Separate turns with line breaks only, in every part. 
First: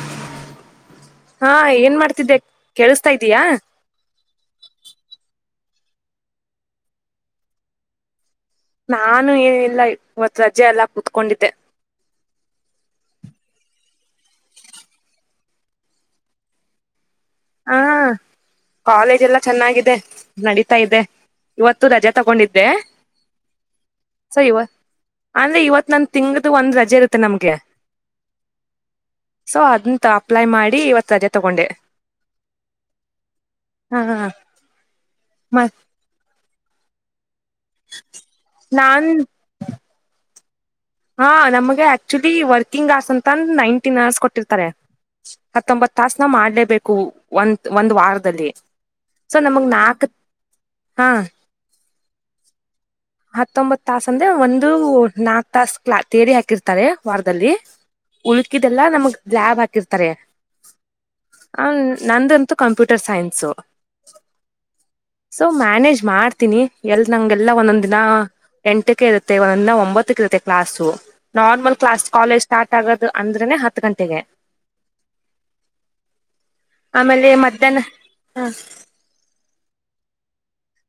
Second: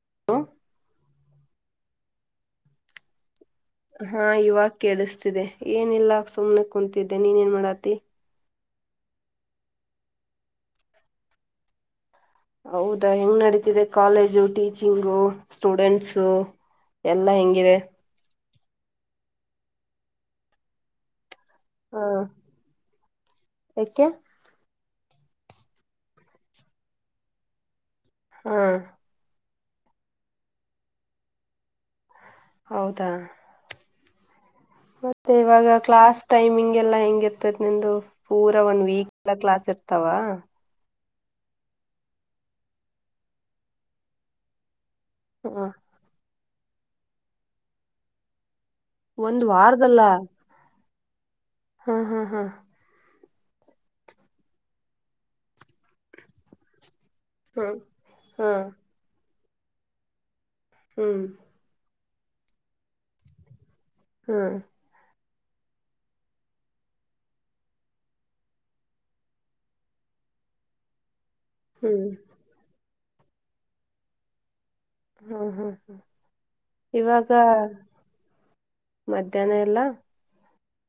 [unintelligible]
ಹಾ ಏನ್ ಮಾಡ್ತಿದ್ದೆ ಕೇಳಸ್ತಾ ಇದ್ದೀಯಾ.
ಹಾ ಇವಾಗ ಕೇಳಸತಿದೆ ಏನಿಲ್ಲ ಸುಮ್ನೆ ಕುಂತಿದ್ದೆ ನೀನ್ ಏನ್ ಮಾಡಾತಿ.
ನಾನು ಏನ ಇಲ್ಲ ಇವತ್ ರಜೆ ಎಲ್ಲಾ ಕುೂತ್ಕೊಂಡಿದ್ದೆ.
ಹೌದಾ ಹೆಂಗ್ ನಡೀತಿದೆ ಕಾಲೇಜು ಟೀಚಿಂಗು ಸ್ಟೂಡೆಂಟ್ಸು. ಎಲ್ಲಾ
ಹ
ಹೆಂಗಿದೆ.
ಕಾಲೇಜ್ ಎಲ್ಲ ಚೆನ್ನಾಗಿದೆ ನಡೀತಾ ಇದೆ. ಇವತ್ತು
ಹಾ
ರಜೆ ತಗೊಂಡಿದ್ದೆ
ಯಾಕೆ
ಸೋ ಇವ. ಅಂದ್ರೆ ಇವತ್ ನನ್ ತಿಂಗಳದು ಒಂದ್ ರಜೆ ಇರುತ್ತೆ ನಮ್ಗೆ.
ಹಾ.
ಸೊ ಅದನ್ನ ಅಪ್ಲೈ ಮಾಡಿ ಇವತ್ತು ರಜೆ ತಗೊಂಡೆ.
ಹೌದಾ.
ಹಾ ಹಾ.
ಮತ್ತೆ ಇವಾಗ ಕ್ಲಾಸ್ ಟೈಮಿಂಗ್ ಎಲ್ಲಾ ಹೆಂಗಿ. ಇದ ನಿಂದು ಪೂರಾ ಒಂದ
ನಾನ್
ವೀಕ್ ಎಲ್ಲ ಕ್ಲಾಸ್ ಇರ್ತಾವ.
ಹಾ ನಮ್ಗೆ ಆಕ್ಚುಲಿ ವರ್ಕಿಂಗ್ ಆಸ್ ಅಂತಂದ ನೈನ್ಟೀನ್ ಅವರ್ಸ್ ಕೊಟ್ಟಿರ್ತಾರೆ.
ಹ
ಹತ್ತೊಂಬತ್ ತಾಸ ನಾವ್ ಮಾಡ್ಲೇಬೇಕು ಒಂದ ಒಂದ್ ವಾರದಲ್ಲಿ. ಸೊ
ಒಂದ
ನಮಗ್ ನಾಕ್
ವಾರದಲ್ಲ.
ಹಾ.
ಹಾ ಹಾ ಹಾ.
ಹತ್ತೊಂಬತ್ ತಾಸ ಅಂದ್ರೆ ಒಂದು ನಾಕ್ ತಾಸ ಕ್ಲಾ ತೆರೆ ಹಾಕಿರ್ತಾರೆ. ವಾರದಲ್ಲಿ
ಹಾ ಹಾ
ಉಳಕಿದೆಲ್ಲಾ ನಮಗ್ ಲ್ಯಾಬ್ ಹಾಕಿರ್ತಾರೆ.
ಹ್ಮ್.
ನಮ್ದು ಅಂತು ಕಂಪ್ಯೂಟರ್ ಸೈನ್ಸು.
ಹ್ಮ್.
ಸೊ ಮ್ಯಾನೇಜ್ ಮಾಡ್ತೀನಿ ಎಲ್ ನಂಗೆಲ್ಲಾ ಒಂದೊಂದ್. ನಾ ಎಂಟಕ ಇರುತ್ತೆ ಒನ ಒಂಬತ್ತಕ ಇರುತ್ತೆ ಕ್ಲಾಸು. ನಾರ್ಮಲ್
ಹ್ಮ್
ಕ್ಲಾಸ್ ಕಾಲೇಜ್ ಸ್ಟಾರ್ಟ್ ಆಗೋದು ಅಂದ್ರೆನೆ ಹತ್ತ ಗಂಟೆಗೆ.
ಹ್ಮ ಹ್ಮ್ ಹ್ಮ್ ಇವಾಗ.
ಆಮೇಲೆ ಮಧ್ಯಾಹ್ನ ಹ
ಮಧ್ಯಾಹ್ನ ಎಲ್ಲಾ.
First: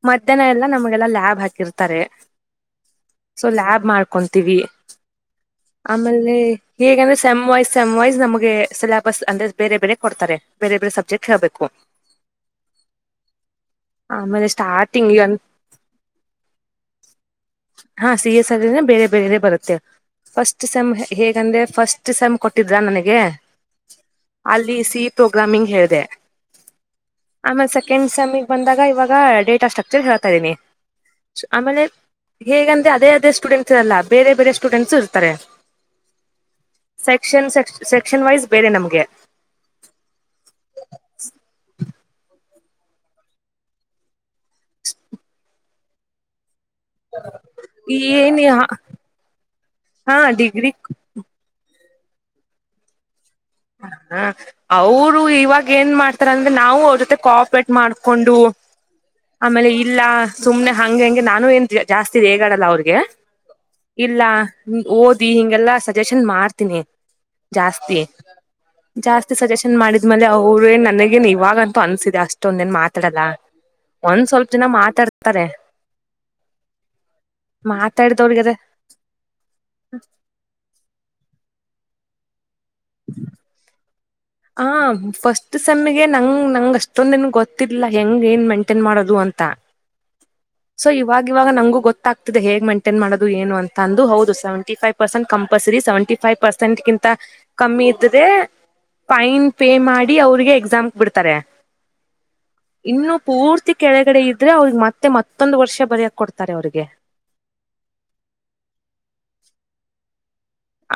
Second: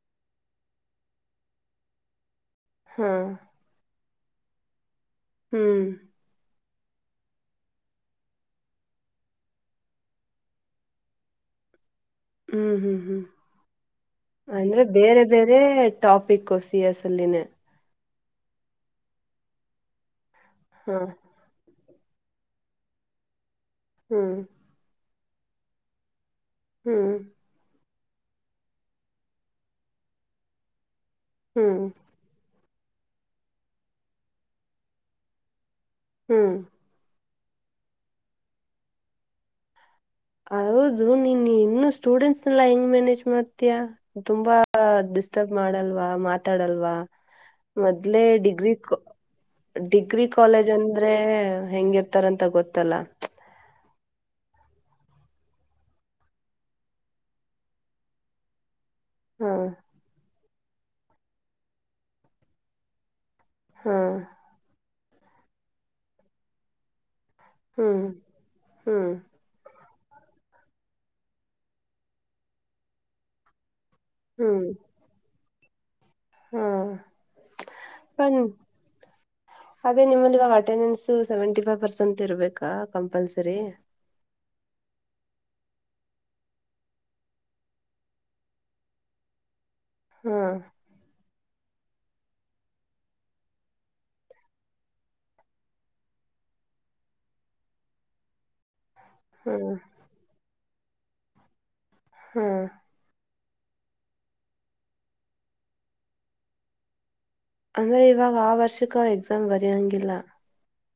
ಮಧ್ಯಾಹ್ನ ಎಲ್ಲಾ ನಮ್ಗ ಎಲ್ಲಾ ಲ್ಯಾಬ್ ಹಾಕಿರ್ತಾರೆ
ಹಾ
ಸೊ ಲ್ಯಾಬ್ ಮಾಡ್. ಹಕೊಂತೀವಿ
ಹ್ಮ್
ಆಮೇಲೆ ಹೇಗೆಂದ್ರೆ ಸೆಮ್ ವೈಸ್ ಸೆಮ್ ವೈಸ್ ನಮಗೆ ಸಿಲೆಬಸ್ ಅಂದ್ರೆ ಬೇರೆ ಬೇರೆ ಕೊಡ್ತಾರೆ ಬೇರೆ ಬೇರೆ ಸಬ್ಜೆಕ್ಟ್ ಹೇಳ್ಬೇಕು.
ಹು ಹು ಹು
ಆಮೇಲೆ
ಅಂದ್ರೆ
ಸ್ಟಾರ್ಟಿಂಗ್
ಬೇರೆ ಬೇರೆ ಟಾಪಿಕ್ ಸಿ ಎಸ್ ಅಲ್ಲಿನೆ
ಹಾ ಸಿ ಎಸ್ ಅಲ್ಲಿ ನೇ ಬೇರೆ ಬೇರೆ ಬರುತ್ತೆ ಫಸ್ಟ್ ಸೆಮ್
ಹಾ
ಹೇಗಂದ್ರೆ ಫಸ್ಟ್ ಫಸ್ಟ್ ಎಮ್ ಕೊಟ್ಟಿದ್ರಾ ನನಗೆ
ಹ್ಮ್
ಅಲ್ಲಿ ಸಿ ಪ್ರೋಗ್ರಾಮಿಂಗ್ ಹೇಳಿದೆ
ಹು
ಸೆಕೆಂಡ್ ಸೆಮ್ ಗ್ ಬಂದಾಗ ಇವಾಗ ಡೇಟಾ ಸ್ಟ್ರಕ್ಚರ್ ಹೇಳ್ತಾ ಇದೀನಿ ಆಮೇಲೆ
ಹ್ಮ್
ಹೇಗಂದ್ರೆ ಅದೇ ಅದೇ ಸ್ಟೂಡೆಂಟ್ಸ್ ಇರಲ್ಲ ಬೇರೆ ಬೇರೆ ಸ್ಟೂಡೆಂಟ್ಸು ಇರ್ತಾರೆ
ಹು
ಸೆಕ್ಷನ್ ಸೆಕ್ಷನ್ ವೈಸ್ ಬೇರೆ ನಮ್ಗೆ
ಹೌದು ನೀನ್ ಇನ್ನು ಸ್ಟೂಡೆಂಟ್ಸ್ ಎಲ್ಲ ಹೆಂಗ್ ಮ್ಯಾನೇಜ್ ಮಾಡ್ತಯಾ ತುಂಬಾ ಡಿಸ್ಟರ್ಬ್ ಮಾಡಲ್ವಾ ಮಾಡಲ್ವಾ ಮೊದ್ಲೆೇ
ಏನ್
ಡಿಗ್ರಿ ಡಿಗ್ರಿ ಕಾಲೇಜ್ ಅಂದ್ರೆ ಹೆಂಗಿರ್ತಾರಂತ ಗೊತ್ತಲ್ಲ
ಹ ಅವ್ರು ಇವಾಗ ಏನ್ ಮಾಡ್ತಾರಂದ್ರೆ ನಾವು ಅವ್ರ ಜೊತೆ ಕೂಪೆರೇಟ್ ಮಾಡ್ಕೊಂಡು
ಹಾ
ಆಮೇಲೆ ಇಲ್ಲ ಸುಮ್ನೆ ಹಂಗೆ ಹಂಗೆ ನಾನು ಏನ್ ಜಾಸ್ತಿ ರೇಗಾಡಲ್ಲ ಅವ್ರಿಗೆ
ಹಾ
ಇಲ್ಲ ಓದಿ ಹಿಂಗೆಲಾ ಸಜೆಷನ್ ಮಾಡ್ತೀನಿ ಜಾಸ್ತಿ
ಹ್ಮ್ ಹ್ಮ್
ಜಾಸ್ತಿ ಸಜೆಷನ್ ಮಾಡಿದ್ ಆಮೇಲೆ ಅವ್ರೇ ನನಗೇನ್ ಇವಾಗಂತೂ ಅನ್ಸಿದೆ ಅಷ್ಟೊಂದ ಏನ್ ಮಾತಾಡಲ್ಲ ಒಂದ್ ಸ್ವಲ್ಪ ಜನ
ಹ್ಮ್
ಮಾತಾಡ್ತಾರೆ
ಹಾ
ಮಾತಾಡಿದವ್ರಿಗದ
[unintelligible] ಅದೇ ನಿಮಲ್ಲಿ ಈವಾಗ attendance seventy five percent [unintelligible] ಇರ್ಬೇಕಾ compulsory
ಹ ಫಸ್ಟ್ ಸಮ್ಮಗೆ ನಂಗ್ ನಂಗ್ ಅಷ್ಟೊಂದನ್ ಗೊತ್ತಿಲ್ಲ ಹೆಂಗ ಏನ್ ಮೈಂಟೈನ್ ಮಾಡೋದು ಅಂತ ಅಂತಾ
ಹಾ
ಸೊ ಇವಾಗ ಇವಾಗ ನಂಗು ಗೊತ್ತಾಗತದೆೇಗೆ ಹೇಗ್ ಮೈಂಟೈನ್ ಮಾಡೋದು ಏನು ಅಂತ ಅಂದು ಹೌದು seventy five percent compulsory seventy five percent ಕಿಂತ ಕಮ್ಮಿ ಇದ್ದದೆ ಫೈನ್ ಪೇ
ಹ್ಮ್
ಮಾಡಿ ಅವ್ರಿಗೆ ಎಕ್ಸಾಮ್ಗೆ ಬಿಡ್ತಾರೆ
ಹು
ಇನ್ನು ಪೂರ್ತಿ ಕೆಳಗಡೆ ಇದ್ರೆ ಅವ್ರಿಗೆ ಮತ್ತೆ ಮತ್ತೊಂದು ವರ್ಷ ಬರಕ್ ಕೊಡ್ತಾರೆ ಅವ್ರಿಗೆ
ಅಂದ್ರೆ ಇವಾಗ ಆ ವರ್ಷಕ್ ಆ ಎಕ್ಸಾಮ್ ಬರೆಯೋಂಗಿಲ್ಲ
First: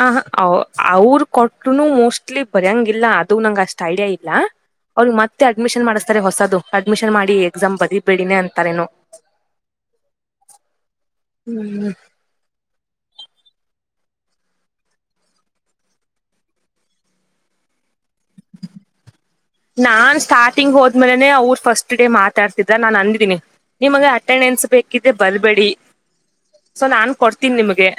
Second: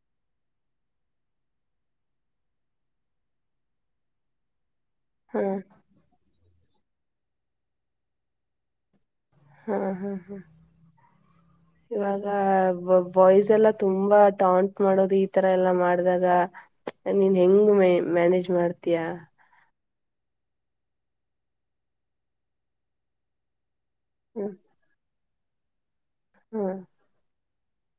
ಆ ಅ ಅವರು ಕೊಟ್ನುನು ಮೋಸ್ಟ್ಲಿ ಬರ್ಯಂಗ್ ಇಲ್ಲ ಅದು ನಂಗ್ ಅಷ್ಟ್ ಐಡಿಯಾ ಇಲ್ಲ ಅವ್ರಗ್
ಹಾ
ಮತ್ತೆ ಅಡ್ಮಿಷನ್ ಮಾಡಿಸಸ್ತಾರೆ ಹೊಸದು ಅಡ್ಮಿಷನ್ ಮಾಡಿ ಎಕ್ಸಾಮ್ ಬದಿಬೇಡಿನೇ ಅಂತಾರೇನೊ
ಹಾ ಹಾ ಹಾ
ಹ್ಮ್
ಇವಾಗ [unintelligible] ಬಾಯ್ಸ್ ಎಲ್ಲ ತುಂಬಾ ಟಾಂಟ್ ಮಾಡೋದು ಈ ತರ ಎಲ್ಲಾ ಮಾಡಿದಾಗ ನೀನ್ ಹೆಂಗ್ ಮ ಮ್ಯಾನೇಜ್ ಮಾಡ್ತೀಯಾ
ನಾನ್ ಸ್ಟಾರ್ಟಿಂಗ್ ಹೋದ್ಮೇಲೆನೆ ಅವರು ಫಸ್ಟ್ ಡೇ ಮಾತಾಡುಸ್ತಿದ್ದ ನಾನ್ ಅಂದಿದ್ದೀನಿ ನಿಮಗೆ
ಹ್ಮ್
ಅಟೆಂಡೆನ್ಸ್ ಬೇಕಿದ್ರೆ ಬಲ್ಬೇಡಿ
ಹ್ಮ್
ಸೊ ನಾನು ಕೊಡ್ತೀನಿ ನಿಮಗೆ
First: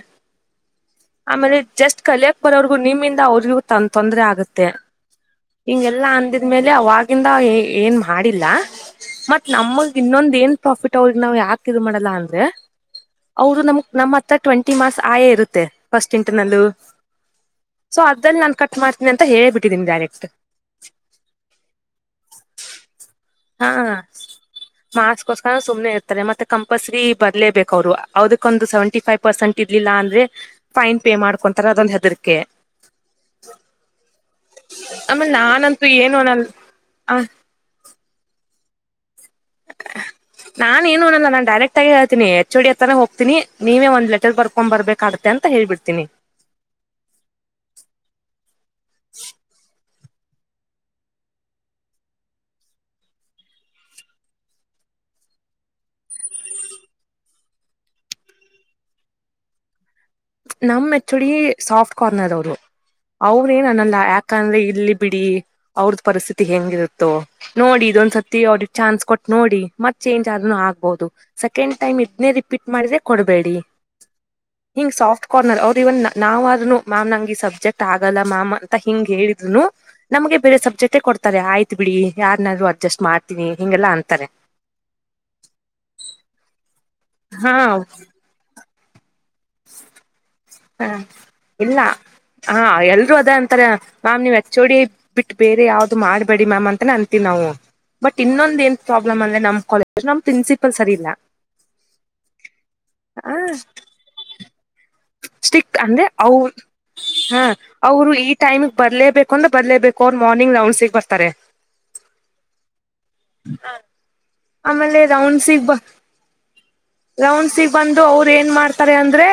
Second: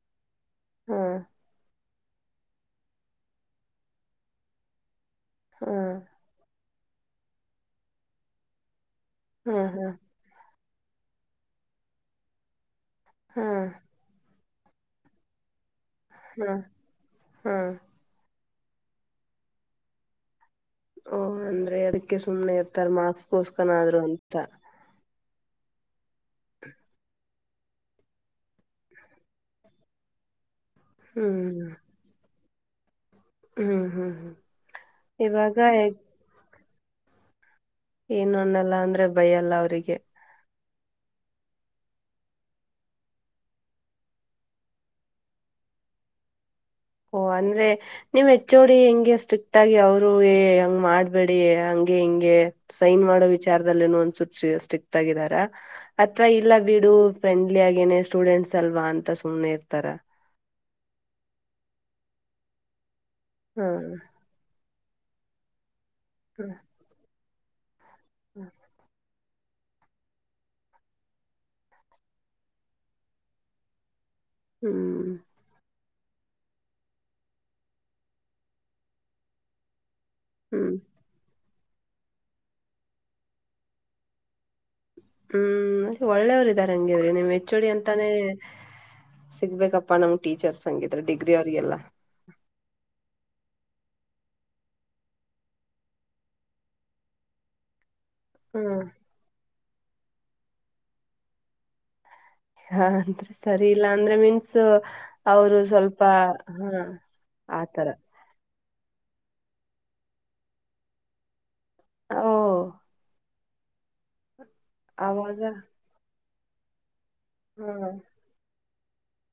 ಹ್ಮ್
ಆಮೇಲೆ ಜಸ್ಟ್ ಕಲಿಯಕ್ ಬರೋರ್ಗೂ ನಿಮ್ಮಿಂದ ಅವ್ರಿಗೂ ತ ತೊಂದ್ರ ಆಗತ್ತೆ
ಹ್ಮ್
ಹಿಂಗೆಲ್ಲಾ ಅಂದಿದ್ಮೇಲೆ ಅವವಾಗಿಂದ ಏನ್ ಮಾಡಿಲ್ಲ ಮತ್
ಹ್ಮ್
ನಮಗ್ ಇನ್ನೊಂದ ಏನ್ ಪ್ರಾಫಿಟ್ ಅವ್ರಿಗೆ ನಾವ್ ಯಾಕ ಇ ಮಾಡಲ್ಲ ಅಂದ್ರೆ
ಹ್ಮ್
ಹೌದು
ಹ್ಮ್
ನಮ ನಮ್ಮ ಹತ್ರ ಟ್ವೆಂಟಿ ಮಾಸ್ ಆಯೇ ಇರುತ್ತೆ ಫಸ್ಟ್ ಇಂಟರ್ನಲ್ಲೂ
ಹ್ಮ್ ಹ್ಮ್
ಸೊ ಅದಲ್ಲಿ ನಾನು ಕಟ್ ಮಾಡ್ತೀನಿ ಅಂತ ಹೇಳಿಬಿಟ್ಟಿದ್ದೀನಿ ಡೈರೆಕ್ಟ್
ಓ ಅಂದ್ರೆ ಅದಕ್ಕೆ ಸುಮ್ನೆ ಇರ್ತಾರ ಮಾಸ್ಕೋಸ್ಕನ ಆದ್ರು ಅಂತ
ಕೋಸ್ಕರ ಸುಮ್ನೆ ಇರ್ತಾರೆ ಮತ್ತೆ ಕಂಪ್ಯೂಲ್ಸರಿ ಬರ್ಲೇಬೇಕು ಅವ್ರು ಅದಕ್ಕೊಂದು ಸೇವೆಂಟಿ ಫೈವ್ ಪರ್ಸೆಂಟ್ ಇರ್ಲಿಲ್ಲ ಅಂದ್ರೆ ಫೈನ್ ಪೇ ಮಾಡ್ಕೊಂತಾರ
ಹ್ಮ್
ಅದೊಂದು ಹೆದರಿಕೆ
ಹ್ಮ್ ಹ್ಮ್ ಹ್ಮ್
ಆಮೇಲ್
ಇವಾಗ
ನಾನಂತೂ ಏನು ಅನಲ್ಲ ಆ
ನ್ನಲ್ಲ ಅಂದ್ರೆ ಭಯ ಅಲ್ಲ ಅವ್ರರಿಗೆ
ನಾನ್ ಏನು ಅನ್ನಲ ನಾನ್ ಡೈರೆಕ್ಟ್ಗ ಹೇಳ್ತಿನಿ ಎಚ್ ಒ ಡಿ ಹತ್ತಾನ ಹೋಗ್ತೀನಿ ನೀವೆ ಒಂದ್ ಲೆಟರ್ ಬರ್ಕೊಬರರ್ಬೆಕಾಗುತ್ತೆ ಅಂತ ಹೇಳ್ ಹೇಳ್ಬಿಡ್ತೀನಿ
ಓ ಅಂದ್ರೆ ನಿಮ್ ಹೆಚ್ ಒ ಡಿ ಹೆಂಗೆ ಸ್ಟ್ರಿಕ್ಟ್ ಆಗಿ ಅವ್ರ್ ಏ ಹಂಗ್ ಮಾಡ್ಬೇಡಿ ಹಂಗೆ ಹಿಂಗೆ ಸೈನ್ ಮಾಡೋ ವಿಚಾರದದಲ್ಲೆನು ಒಂದಸೂಚ್ ಸ್ಟ್ರಿಕ್ಟ್ ಆಗಿ ಇದರ ಅಥವಾ ಇಲ್ಲ ಬಿಡು ಫ್ರೆಂಡ್ಲಿ ಆಗೇನೆ ಸ್ಟೂಡೆಂಟ್ಸ್ ಅಲ್ವಾ ಅಂತ ಸುಮ್ಮ್ನೆ ಇರ್ತಾರ
ನಮ್ H O D soft corner ಅವರು ಅವ್ರ ಏನ್
ಹಾ
ಅನ್ನಲ್ಲ ಯಾಕಂದ್ರೆ ಇಲ್ಲಿ ಬಿಡಿ ಅವ್ರದ್ ಪರಿಸ್ಥಿತಿ ಹೆಂಗಿರುತ್ತೋ ನೋಡಿ ಇದೊಂದ ಸತಿ ಅವ್ರಿಗೆ ಚಾನ್ಸ್ ಕೊಟ್ ನೋಡಿ ಮತ್ ಚೇಂಜ್ ಆದ್ನೂ ಆಗ್ಬಹುದು ಸೆಕೆಂಡ್ ಟೈಮ್ ಇದ್ನೇ ರಿಪೀಟ್ ಮಾಡಿದ್ರೆ ಕೊಡ್ಬೇಡಿ [inaudible]
ಹ್ಮ್
ಹಿಂಗ್
ಹ್ಮ್
ಸಾಫ್ಟ್ ಕಾರ್ನರ್ ಅವರು ಇವನ್ ನಾವ ಆದ್ನು ಮ್ಯಾಮ್ ನಂಗೆ ಸಬ್ಜೆಕ್ಟ್ ಆಗಲ್ಲ ಮ್ಯಾಮ್ ಅಂತ ಹಿಂಗ್ ಹೇಳಿದ್ರುನು ನಮ್ಗೆ ಬೇರೆ
ಹ್ಮ್
ಸಬ್ಜೆಕ್ಟೇ ಕೊಡ್ತಾರೆ ಆಯ್ತು ಬಿಡಿ ಯಾರನಾದ್ರು ಅಡ್ಜಸ್ಟ್ ಮಾಡ್ತೀನಿ ಹಿಂಗೆಲ್ಲ ಅಂತಾರೆ
ಹ್ಮ್ ಒಳ್ಳೇವ್ರ ಇದಾರೆ ಹಂಗಿದ್ರಿ ನಿಮ್ ಹೆಚ್
ಹಾ
ಒ ಡಿ ಅಂತಾನೇ ಸಿಗ್ಬೇಕಪ್ಪಾ ನಮ್ ಟೀಚರ್ಸ್
ಹಾ
ಹಂಗಿದ್ರ ಡಿಗ್ರಿ ಅವ್ರಿಗೆಲ್ಲ
ಇಲ್ಲ ಹಾ ಎಲ್ರು ಅದ ಅಂತಾರೆ ಮ್ಯಾಮ್ ನೀವ್ ಹೆಚ್ ಒ ಡಿ ಬಿಟ್ಟು ಬೇರೆ ಯಾವ್ದು ಮಾಡ್ಬೇಡಿ ಮಾಮ್ ಅಂತೇ ಅಂತೀವಿ ನಾವು ಬಟ್ ಇನ್ನೊಂದ ಏನ್
ಹ್ಮ್
ಪ್ರಾಬ್ಲಮ್ ಅಂದ್ರೆ ನಮ್ ಕಾಲೇಜ್ ನಮ್ ಪ್ರಿನ್ಸಿಪಲ್ ಸರಿ ಇಲ್ಲ
ಹಾ ಅಂದ್ರೆ
ಆ
ಸರಿ ಇಲ್ಲಾ ಅಂದ್ರೆ ಮೀನ್ಸ್ ಅವರು
ಸ್ಟಿಕ್
ಸ್ವಲ್ಪ
ಅಂದ್ರೆ
ಹಾ
[unintelligible]
ಆತರ
ಅವರು ಈ ಟೈಮ್ ನಿಮಗ್ ಬರ್ಲೇಬೇಕು ಅಂದ್ರ ಬರ್ಲೇಬೇಕು ಅವ್ರ ಮಾರ್ನಿಂಗ್ ರೌಂಡ್ಸಗ್ ಬರ್ತಾರೆ
ಓ
ಆಮೇಲೆ
ಅವಾಗ
ರೌಂಡ್ಸ್ಗ್ ಬಾ ರೌಂಡ್ ಸಿಗ್
ಹ್ಮ್
ಬಂದು ಅವ್ರ ಏನ್ ಮಾಡ್ ಅಂದ್ರೆ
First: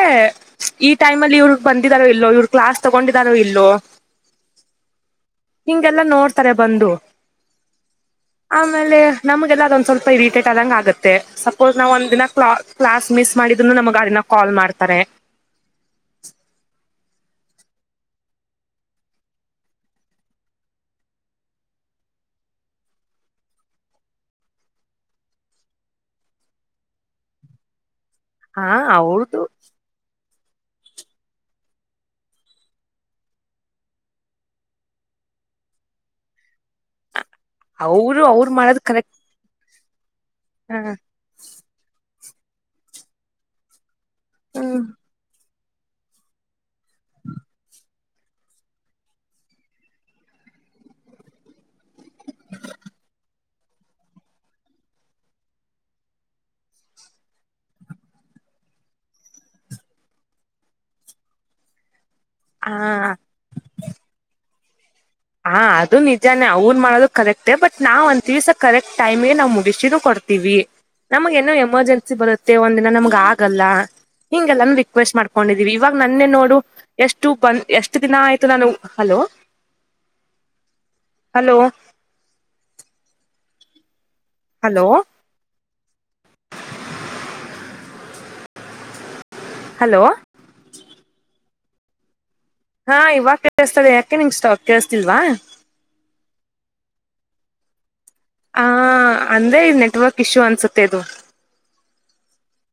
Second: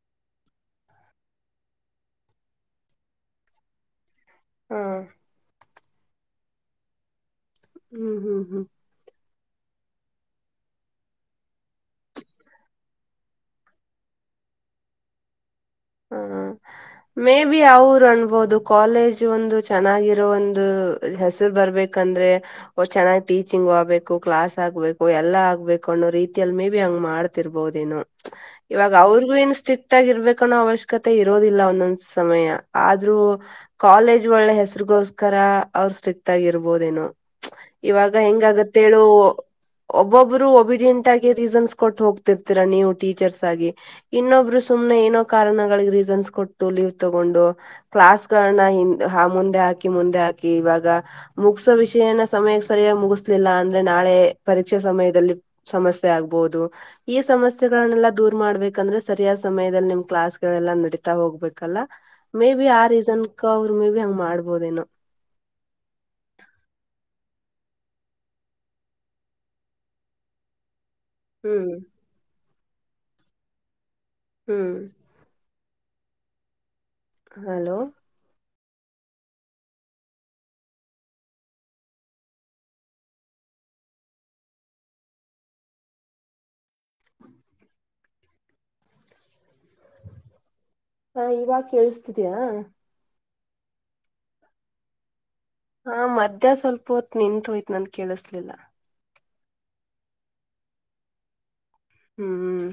ಈ ಟೈಮ್ ಅಲ್ಲಿ ಇವ್ರ ಬಂದಿದಾರೋ ಇಲ್ಲೋ ಇವ್ರ ಕ್ಲಾಸ್ ತಗೊಂಡಿದಾರೋ ಇಲ್ಲೋ
ಹ್ಮ್
ಹಿಂಗೆಲ್ಲಾ ನೋಡ್ತಾರೆ ಬಂದು
ಹ್ಮ್ ಹ್ಮ್ ಹ್ಮ್
ಆಮೇಲೆ ನಮಗೆಲ್ಲ ಅದನ್ಸಲ್ ಸ್ವಲ್ಪ ಇರಿಟೆಟ್ ಆದಂಗ ಆಗುತ್ತೆ ಸಪೋಸ್ ನಾವ್ ಒಂದ ದಿನ ಕ್ಲಾಸ್ ಮಿಸ್ ಮಾಡಿದ್ನ್ನು ನಮಗೆ ಅದನ್ನ ಕಾಲ್ ಮಾಡ್ತಾರೆ [inaudible]
ಹ್ಮ್ ಹ್ಮ್ ಮೇ ಬಿ ಅವರು ಅನ್ಬೋದು ಕಾಲೇಜ್ ಒಂದು ಚೆನ್ನಾಗಿರೋ ಒಂದು ಹೆಸರು ಬರ್ಬೇಕಂತ ಅಂದ್ರೆ ಚೆನ್ನಾಗ್ ಟೀಚಿಂಗ್ ಆಗ್ಬೇಕು ಕ್ಲಾಸ್ ಆಗ್ಬೇಕು ಎಲ್ಲಾ ಆಗ್ಬೇಕು ಅನ್ನೋ ರೀತಿಯಲ್ಲಿ ಮೇ ಬಿ ಹಂಗ ಮಾಡ ಮಾಡ್ತಿರ್ಬಹುದೇನೋ
ಹಾ
ಇವಾಗ ಅವ್ರಿಗು
ಅವ್ರ್ದು
ಏನು ಸ್ಟ್ರಿಕ್ಟ್ ಆಗಿರ್ಬೇಕ್ ಕಾಣ ಅವಶ್ಯಕತೆ ಇರೋದಿಲ್ಲ ಒಂದೊಂದ್ ಸಮಯ ಆದ್ರೂ ಕಾಲೇಜ್ ಒಳ್ಳೆ ಹೆಸರಿಗೋಸ್ಕರ ಅವ್ರ ಸ್ಟ್ರಿಕ್ಟ್ ಆಗಿರ್ಬೋದೇನೂ ಇವಾಗ
ಅವರು ಅವ್ರು ಮಾಡೋದು
ಹೆಂಗಗತ್ತೇಳು
ಕರೆಕ್ಟ್
ಒಬ್ರು ಒಬಿಡಿಯಂಟ್ ಆಗಿ ರೀಸನ್ಸ್ ಕೊಟ್ ಹೋಗ್ತಿರ್ತೀರಾ ನೀವು ಟೀಚರ್ಸ್ ಆಗಿ ಇನ್ನೊಬ್ಬರು
ಹ್ಮ್
ಸುಮ್ಮನೆ ಏನೋ ಕಾರಣಗಳಿಗೆ ರೀಸನ್ಸ್ ಕೊಟ್ಟು ಲೀವ್ ತಗೊಂಡು ಕ್ಲಾಸ್ಗಳನ್ನ ಮುಂದೆ ಹಾಕಿ ಮುಂದೆ ಹಾಕ ಇವಾಗ ಮುಗ್ಸೋ ವಿಷಯನ ಸಮಯಕ್ಕೆ ಸರಿಯಾಗಿ ಮುಗಿಸ್ಲಿಲ್ಲ ಅ ನಾಳೆ ಪರೀಕ್ಷೆ ಸಮಯದಲ್ಲಿ ಸಮಸ್ಯೆ ಆಗ್ಬಹುದು ಈ ಸಮಸ್ಯೆಗಳನ್ನೆಲ್ಲಾ ದೂರ್ ಮಾಡ್ಬೇಕು ಯಾಂದ್ರ ಸರಿಯಾದ ಸಮಯದಲ್ಲಿ ನಿಮ್ ಕ್ಲಾಸ್ ಗಳೆಲ್ಲ ನಡೀತಾ ಹೋಗ್ಬೇಕಲ್ಲ ಮೇ ಬಿ ಆ ರೀಸನ್ ಅವ್ರು ಮೇ ಬಿ ಹಂಗ್ ಮಾಡ್ಬೋದೇನೋ
ಹಾ ಅದು ನಿಜಾನೇ ಅವ್ನ್ ಮಾಡೋದು ಕರೆಕ್ಟೇ ಬಟ್ ನಾವ್ಂದ್ ದಿವ್ಸ ಕರೆಕ್ಟ್ ಟೈಮಗೆ ನಾವ್ ಮುಗಿಸಿದ ಕೊಡ್ ತ್ವಿ ನಮಗ ಏನೋ
ಹ್ಮ್
ಎಮರ್ಜೆನ್ಸಿ ಬರುತ್ತೆ ಒಂದ್ ದಿನ ನಮ್ಗ್ ಆಗಲ್ಲ
ಹ್ಮ್
ಹಿಂಗೆಲ್ಲಾನು ರಿಕ್ವೆಸ್ಟ್ ಮಾಡ್ಕೊಂಡಿದ್ ಇವಾಗ ನನ್ನೆ ನೋಡು ಎಷ್ಟು ಬಂದ್
ಹಲೋ
ಎಷ್ಟು ದಿನ ಆಯ್ತು ನಾನು ಹಲೋ ಹಲೋ ಹಲೋ ಹಲೋ
ಹಾ ಇವಾಗ ಕೇಳ್ಸ್ತಿತ್
ಹಾ ಇವಾಗ ಕೇಳಿಸತದೆ ಯಾಕೆ ನಿಮ್ ಸ್ಟ ಕೇಸ್ತಿಲ್ವಾ
ಹಾ ಮದ್ಯಾ ಸ್ವಲ್ಪ ಹೊತ್ ನಿಂತ್ ಹೋಯಿತು ನನ್ ಕೇಳ್ಸ್ಲಿಲ್ಲ
ಆ ಅಂದ್ರೆ ನೆಟ್ವರ್ಕ್ ಇಶ್ಯೂ ಅನ್ಸುತ್ತೆ ಇದು
ಹ್ಮ್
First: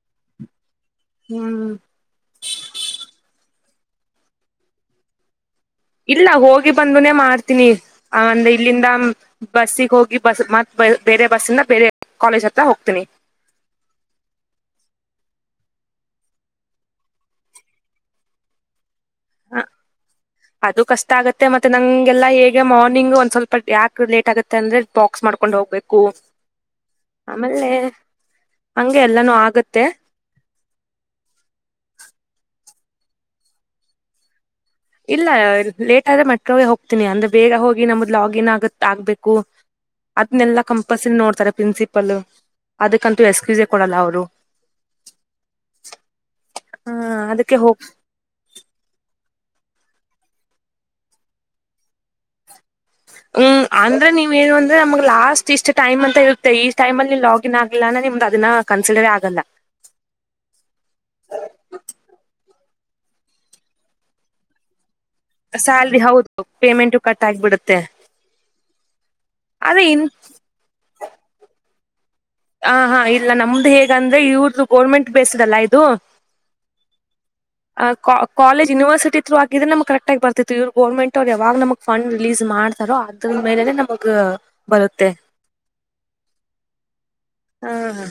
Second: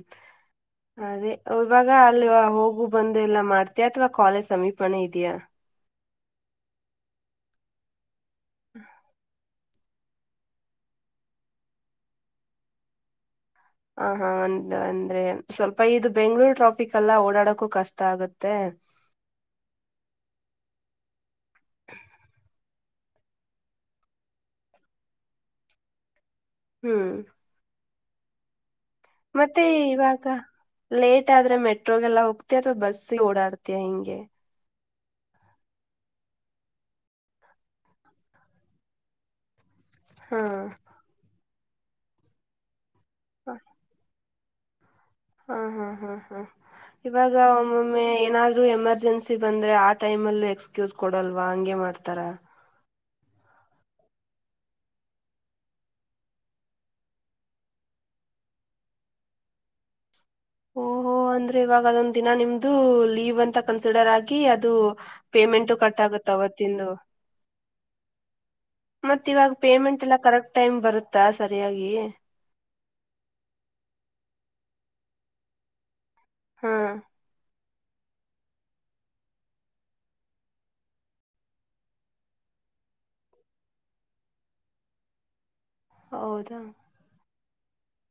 ಅದೇ
ಹ್ಮ್
ಇವಾಗ ಅಲ್ಲಿ ಹೋಗು ಬಂದು ಎಲ್ಲ ಮಾಡ್ತ ಅಥವಾ ಕಾಲೇಜ್ ಸಮೀಪನೇ ಇದೆಯಾ
ಇಲ್ಲ ಹೋಗಿ ಬಂದುನೆ ಮಾಡ್ತೀನಿ ಆ ಒಂದ ಇಲ್ಲಿಂದ ಬಸ್ಸಿಗೆ ಹೋಗಿ ಬಸ್ ಮತ್ತುತ್ತ ಬ ಬೇರೆ ಬಸ್ಸಿಂದ ಬೇರೆ ಕಾಲೇಜ್ ಹತ್ರ ಹೋಗ್ತೀನಿ
ಹ ಹಾ ಒಂದು ಅಂದ್ರೆ ಸ್ವಲ್ಪ ಇದು ಬೆಂಗ್ಳೂರು ಟ್ರಾಫಿಕ್ ಎಲ್ಲ ಓಡಾಡಕ್ಕೂ ಕಷ್ಟ ಆಗುತ್ತೆ [inaudible]
ಹ ಅದು ಕಷ್ಟ ಆಗತ್ತೆ ಮತ್ತೆ ನಂಗೆಲ್ಲಾ ಹೇಗೆ ಮಾರ್ನಿಂಗ್ ಒಂದ್ ಸ್ವಲ್ಪ ಯಾಕ ಲೇಟ್ ಆಗುತ್ತೆ ಅಂದ್ರೆ ಬಕ್ ಮಾಡ್ಕೊಂಡ್ ಹೋಗ್ಬೇಕು
ಹ್ಮ್
ಆಮೇಲೆ ಹಂಗೆ ಎಲ್ಲಾನು
ಮತ್ತೆ
ಆಗತ್ತೆ
ಇವಾಗ ಲೇಟ್ ಆದ್ರೆ ಮೆಟ್ರೋಗೆಲ್ಲ ಹೋಗ್ತಿ ಅಥವಾ ಬಸ್ ಬಸ ಓಡಾಡ್ತಯ ಹಿಂಗೆ
ಇಲ್ಲ ಲೇಟ್ ಆದ್ರೆ ಮಟೆ ಹೋಗ್ತೀನಿ ಅಂದ್ರೆ ಬೇಗ ಹೋಗಿ ನಮ್ದ್ ಲಾಗಿನ್ ಆಗತ್ ಆಗ್ಬೇಕು
ಹಾ
ಅದ್ನ್ನಲ್ಲಾ ಕಂಪಲ್ಸರಿ ನೋಡ್ತಾರೆ ಪ್ರಿನ್ಸಿಪಲ್ ಅದಕ್ಕಂತೂ ಎಕ್ಸ್ಕಸೆ ಕೊಡಲ್ಲ ಅವರು
ಹಾ ಹಾ ಹಾ ಹಾ
ಹ
ಇವಾಗ
ಅದಕ್ಕೆ ಹೋಗ್
ಒಮ್ಮೊಮ್ಮೆ ಏನಾದ್ರು ಎಮರ್ಜೆನ್ಸಿ ಬಂದ್ರೆ ಆ ಟೈಮಲ್ಲೂ ಎಕ್ಸ್ಕಸ್ ಕೊಡಲ್ವಾ ಹಂಗೆ ಮಾಡ್ತಾರ
ಹ್ಮ್ ಅಂದ್ರೆ ನೀವ ಏನು ಅಂದ್ರೆ ನಮಗ್ ಲಾಸ್ಟ್ ಇಷ್ಟ್ ಟೈಮ್ ಅಂತ ಇರುತ್ತೆ ಈ ಟೈಮ ಅಲ್ಲಿ ಲಾಗಿನ್ ಆಗಲ್ಲ ನಿಮ್ದು ಅದನ್ನ ಕನ್ಸಿಡರ ಆಗಲ್ಲ
ಅದು ಲೀವ್ ಅಂತ ಕನ್ಸಿಡರ್ ಆಗಿ ಅದು ಪೇಮೆಂಟು
ಸ್ಯಾಲ್ರಿ
ಕಟ್ ಆಗುತ್ತ
ಹೌದು
ಅವತ್ತಂದು
ಪೇಮೆಂಟ್ ಕಟ್ ಆಗ್ಬಿಡುತ್ತೆ
ಮತ್ತ ಇವಾಗ
ಆದ್ರೆ ಇನ್
ಪೇಮೆಂಟ್ ಎಲ್ಲ ಕರೆಕ್ಟ್ ಟೈಮ್ ಬರುತ್ತಾ ಸರಿಯಾಗಿ
ಹ ಹಾ ಇಲ್ಲ ನಮ್ದು ಹೇಗ ಅಂದ್ರೆ ಇವ್ರ್ದ ಗೋರ್ಮೆಂಟ್ ಬೇಸ್ದಲ್ಲ ಇದು
ಹಾ
ಆ ಕಾಲಜ್ ಯನಿವರ್ಸಟಿ ಥರು ಆಗಿದ್ರ ನಮ್ ಕಕ್ಟ್ ಆಗ ಬರ್ತಿ ಇವ್ ಗರ್ಮೆಂಟ್ ಅವರು ಯಾವಾಗ ನಮ್ ಫಂಡ ರಿಲೀಸ್ ಮಾಡ ಮಾಡ್ತಾರೋ ಅದ ಮೇಲೆನೆ ನಮಗ ಬರುತ್ತೆ
ಹೌದಾ
ಹಾ ಹ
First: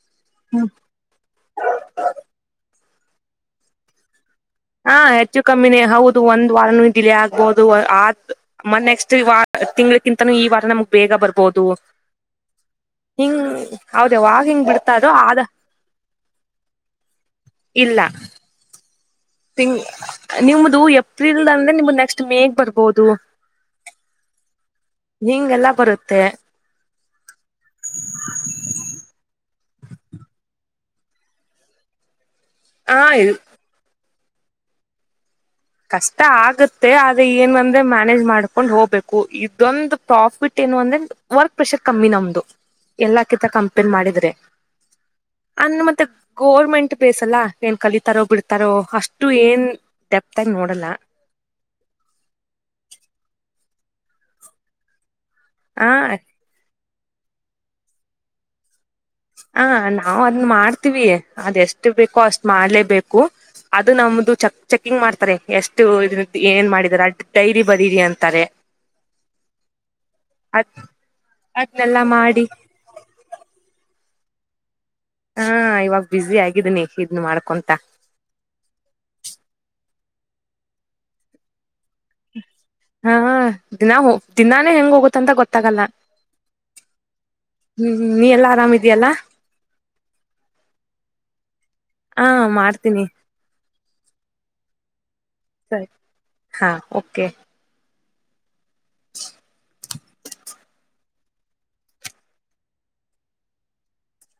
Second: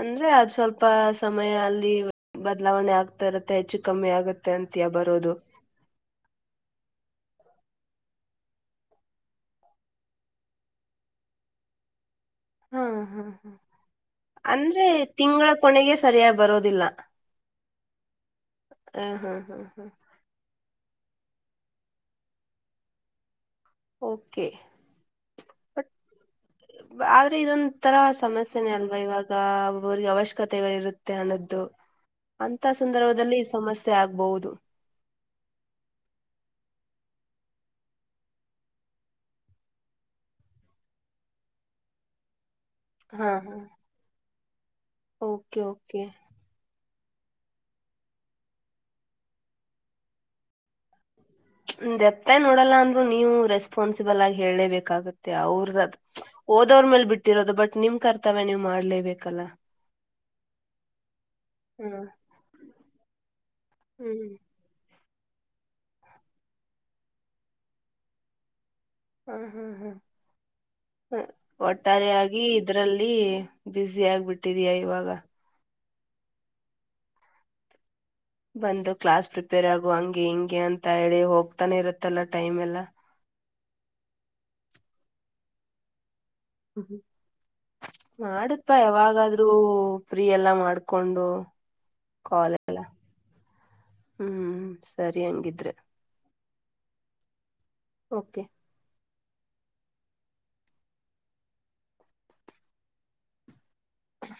ಅಂದ್ರೆ ಅದು ಸ್ವಲ್ಪ ಸಮಯ ಅಲ್ಲಿ ಬದಲಾವಣೆ ಆಗ್ತಾ ಇರತ್ತೆ ಹೆಚ್ಚು ಕಮ್ಮಿ ಆಗತ್ತೆ ಅಂತಯ
ಹಾ
ಬರೋದು
ಹೆಚ್ಚು ಕಮ್ಮಿನೇ ಹೌದು ಒಂದು ವಾರನು ಡಿಲೇ ಆಗ್ಬಹುದು ಮ ನೆಕ್ಸ್ಟ್ ವ ತಿಂಗಳಕ್ಕಿಂತೂ ಈ ವಾರ ನಮ್ಗ್ ಬೇಗ ಬರ್ಬಹುದು [unintelligible]
ಹಾ ಹಾ ಹ್ಮ್ ಅಂದ್ರೆ
ಬಿಡ್ತಾರೋ ಆದ
ತಿಂಗಳ ಕೊನೆಗೆ ಸರಿಯಾಗಿ ಬರೋದಿಲ್ಲ
ಇಲ್ಲಾ
ಹ ಹಾ ಹಾ
ತಿಂಗ್
ಹಾ
ನಿಮ್ದ ಏಪ್ರಿಲ್ ಅಂದ್ರೆ ನಿಮ್ದ ನೆಕ್ಸ್ ಮೇಗ್ ಬರ್ಬೋದು
ಓಕೆ
ನಿಂಗೆಲ್ಲಾ
ಬಟ್
ಬರುತ್ತೆ
ಆದ್ರೆ ಇದೊಂರ ಸಮಸ್ಯೆನೆೇ ಅಲ್ವಾ ಇವಾಗ್ರಿಗೆ ಅವಶ್ಯಕತೆಗಳಿರುತ್ತೆ ಮ ಅನ್ನದ್ದು ಅಂತ
ಆ
ಸಂದರ್ಭದಲ್ಲಿ ಸಮಸ್ಯೆ ಆಗ್ಬಹುದು
ಕಷ್ಟ ಆಗತ್ತೆ ಆದ್ರ ಏನ್ ಅಂದ್ರೆ ಮ್ಯಾನೇಜ್ ಮಾಡ್ಕೊಂಡ್ ಹೋಗ್ಬೇಕು ಇದೊಂದು ಪ್ರಾಫಿಟ್ ಏನು ಅಂದ್ರೆ ವರ್ಕ್ ಪ್ರೆಷರ್ ಕಮ್ಮಿ ನಮ್ದು ಎಲ್ಲಾ
ಹಾ
ಕಿಂತ
ಹಾ
ಕಂಪೇರ್ ಮಾಡಿದ್ರೆ
ಓಕೆ
ಅನ್
ಓಕೆ
ಮತ್ತೆ ಗೋರ್ಮೆಂಟ್ ಬೇಸಲ್ಲ ಏನ್ ಕಲಿತಾರೋ ಬಿಡ್ತಾರೋ ಅಷ್ಟು ಏನ್ ದೆಪ್ತ ಆಗಿ ನೋಡಲ್ಲ
ದೆಪ್ತಾಯ ನೋಡಲ್ಲ ಅಂದ್ ನೀವು ರೆಸ್ಪಾನ್ಸಿಬಲ್ ಆಗಿ ಹ ಹೇಳೇಬೇಕಾಗತ್ತೆ ಮ
ಆ
ಅವ್ರದದ ಓದವ್ರ ಮೇಲ್ ಬಿಟ್ಟಿರೋದು ಬಟ್ ನಿಮ್ ಕರ್ತವ್ಯ ನೀ ಮಾಡ್ಲೇಬೇಕಲ್ಲ
ನಾವು ಅದನ್ನ ಮಾಡ್ತೀವಿ ಅದ ಎಷ್ಟು
ಹ್ಮ್
ಬೇಕೋ ಅಷ್ಟ್ ಮಾಡ್ಲೇಬೇಕು ಅದು
ಹ್ಮ್
ನಮ್ದು ಚಕ್ ಚೆಕಿಂಗ್ ಮಾಡ್ತ ಎಷ್ಟು ಇದ ಏನ್ ಮಾಡಿದಿದ್ದಾರೆ ಅ ಡೈರಿ ಬರೀರಿ ಅಂತಾರೆ
ಹ್ಮ ಹ್ಮ್ ಹ್ಮ್
ಅದ್ ಅದನ್ನೆಲ್ಲಾ
ಒಟ್ಟಾರೆಯಾಗಿ
ಮಾಡಿ
ಇದ್ರಲ್ಲಿ ಬಿಸಿ ಆಗ್ಬಟ್ಟಿದ್ಯಾ ಇವಾಗ
ಹಾ ಇವಾಗ ಬ್ಯುಝ ಆಗಿದೀನಿ ಇದನ್ನು ಮಾಡ್ಕೊಂತ
ಬಂದು ಕ್ಲಾಸ್ ಪ್ರಿಪೇರ್ ಆಗುವ ಹಂಗೆ ಹಿಂಗೆ ಅಂತ ಹೇಳಿ ಹೋಗ್ತಾನೆ ಇರುತ್ತ ಇತ್ತಲ್ಲ ಟೈಮ್ ಇಲ್ಲ
ಹಾ ದಿನಾ ದಿನಾನೇ ಹೆಂಗ್ ಹೋಗುತ್ತ ಅಂತ ಗೊತ್ತಾಗಲ್ಲ
ಹೂ
ಹ್ಮ್ ನೀ ಎಲ್ಲಾ
ಮಾಡತ್ಪಾ
ಆರಾಮಿದಯಲ್ಲಾ
ಯಾವಾಗಾದ್ರೂ ಫ್ರೀ ಎಲ್ಲಾ ಮಾಡ್ಕೊಂಡು
ಹಾ ಮಾಡ್ತೀನಿ
ಹೂ
ಸರಿ ಹಾ ಓಕೆ
ಓಕೆ
ಚಿ
ಹ